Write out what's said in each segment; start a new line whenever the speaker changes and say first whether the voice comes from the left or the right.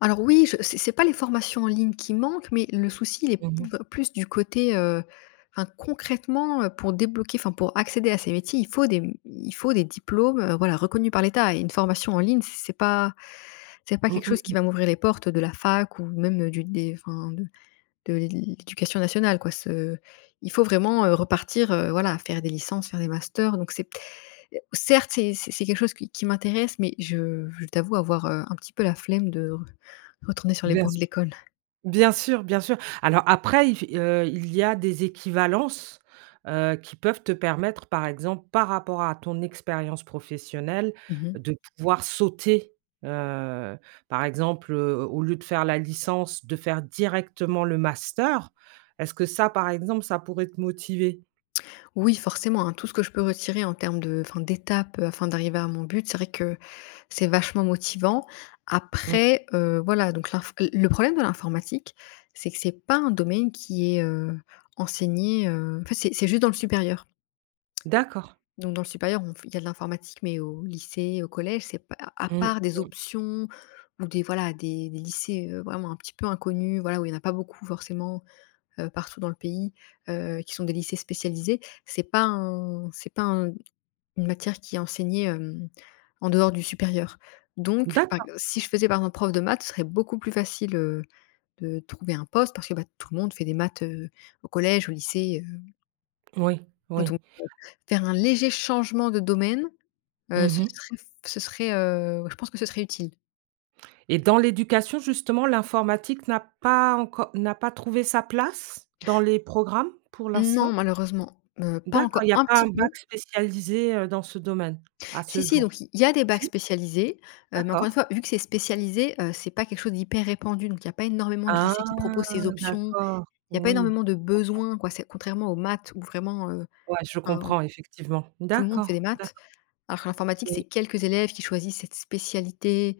left: Alors oui, je c'est c'est pas les formations en ligne qui manquent, mais le souci, il est p
right: Mmh mh.
left: plus du côté, heu enfin concrètement, heu, pour débloquer, enfin pour accéder à ces métiers, il faut des il faut des diplômes, heu, voilà reconnus par l'État et une formation en ligne c'est pas c'est pas
right: Mmh
left: quelque
right: mh
left: chose
right: mmh.
left: qui va m'ouvrir les portes de la fac ou même, heu, du dé enfin de de l'éducation nationale quoi, ce il faut vraiment, heu, repartir, heu, voilà, faire des licences, faire des masters donc c'est certes, c'est c'est quelque chose qui m'intéresse, mais je je t'avoue avoir, heu, un petit peu la flemme de re retourner sur les
right: Bien
left: bancs de
right: sûr.
left: l'école.
right: Bien sûr, bien sûr. Alors après, il f heu, il y a des équivalences, heu, qui peuvent te permettre, par exemple, par rapport à ton expérience professionnelle,
left: Mmh mh.
right: de pouvoir sauter. Heu, par exemple, heu, au lieu de faire la licence, de faire directement le master. Est-ce que ça, par exemple, ça pourrait te motiver?
left: Oui forcément, hein, tout ce que je peux retirer en termes de enfin, d'étapes, heu, afin d'arriver à mon but, c'est vrai que c'est vachement motivant.
right: Mmh.
left: Après, heu, voilà donc l'info le le problème de l'informatique, c'est que c'est pas un domaine qui est, heu, enseigné, heu, en fait c'est c'est juste dans le supérieur
right: D'accord.
left: donc dans le supérieur, on f il y a de l'informatique, mais au lycée, au collège, c'est p à à
right: Mmh
left: part des
right: mh.
left: options ou des voilà des des lycées, heu, vraiment un petit peu inconnus. Voilà où il y en pas beaucoup forcément, heu, partout dans le pays, heu, qui sont des lycées spécialisés. C'est pas un c'est pas un une matière qui est enseignée, hem, en dehors du supérieur, donc par
right: D'accord.
left: ex si je faisais par exemple prof de maths, ce serait beaucoup plus facile, heu, de trouver un poste, parce que bah, tout le monde fait des maths, heu, au collège, au lycée, heu
right: Oui,
left: donc
right: oui.
left: heu, faire un léger changement de domaine,
right: Mmh
left: heu, ce
right: mh.
left: serait ce serait, heu, ouais je pense que ce serait utile.
right: Et dans l'éducation, justement, l'informatique n'a pas encore n'a pas trouvé sa place, dans les programmes, pour
left: Non,
right: l'instant?
left: malheureusement, heu, pas
right: D'accord, il
left: encore.
right: y a
left: Un
right: pas
left: petit
right: un
left: peu.
right: bac spécialisé, heu, dans ce domaine à
left: Si
right: ce
left: si, donc
right: jour?
left: il y a des bacs
right: Si?
left: spécialisés, heu, mais encore une
right: D'accord.
left: fois vu que c'est spécialisé, heu, c'est pas quelque chose d'hyper répandu, donc il y a pas énormément de
right: Ah,
left: lycées qui proposent ces options.
right: d'accord,
left: Il y a pas
right: oui,
left: énormément de
right: je comprends.
left: besoins quoi, c'est contrairement aux maths où vraiment, heu,
right: Ouais je
left: hein,
right: comprends effectivement.
left: tout le monde fait des
right: D'accord, d'acc
left: maths. Alors que l'informatique, c'est
right: Oui.
left: quelques élèves qui choisissent cette spécialité,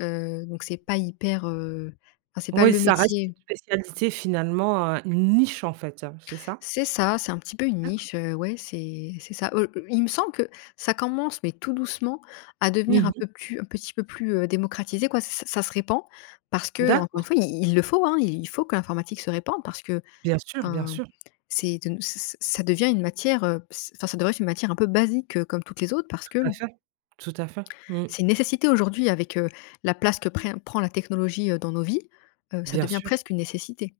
left: heu, donc c'est pas hyper, heu, enfin c'est pas
right: Oui,
left: le
right: ça reste une
left: métier.
right: spécialité finalement, heu, une niche en fait, heu, c'est ça?
left: C'est ça, c'est un petit peu une
right: D'accord.
left: niche, heu, ouais, c'est c'est ça. Oh, i il me semble que ça commence, mais tout doucement, à
right: Mmh
left: devenir un
right: mh.
left: peu plus un petit peu plus, heu, démocratisé, quoi. Ç ça ça se répand parce que, encore une
right: D'accord.
left: fois, i il le faut, hein. Il faut que l'informatique se répande, parce que,
right: Bien sûr, bien
left: enfin,
right: sûr.
left: c'est de nous c'est c'est ça devient une matière, heu, ce enfin, ça devrait être une matière un peu basique, heu, comme toutes les autres, parce que
right: Tout à fait, tout à fait, mmh.
left: c'est une nécessité aujourd'hui, avec, heu, la place que pré prend la technologie, heu, dans nos vies, heu, ça
right: Bien
left: devient
right: sûr.
left: presque une nécessité.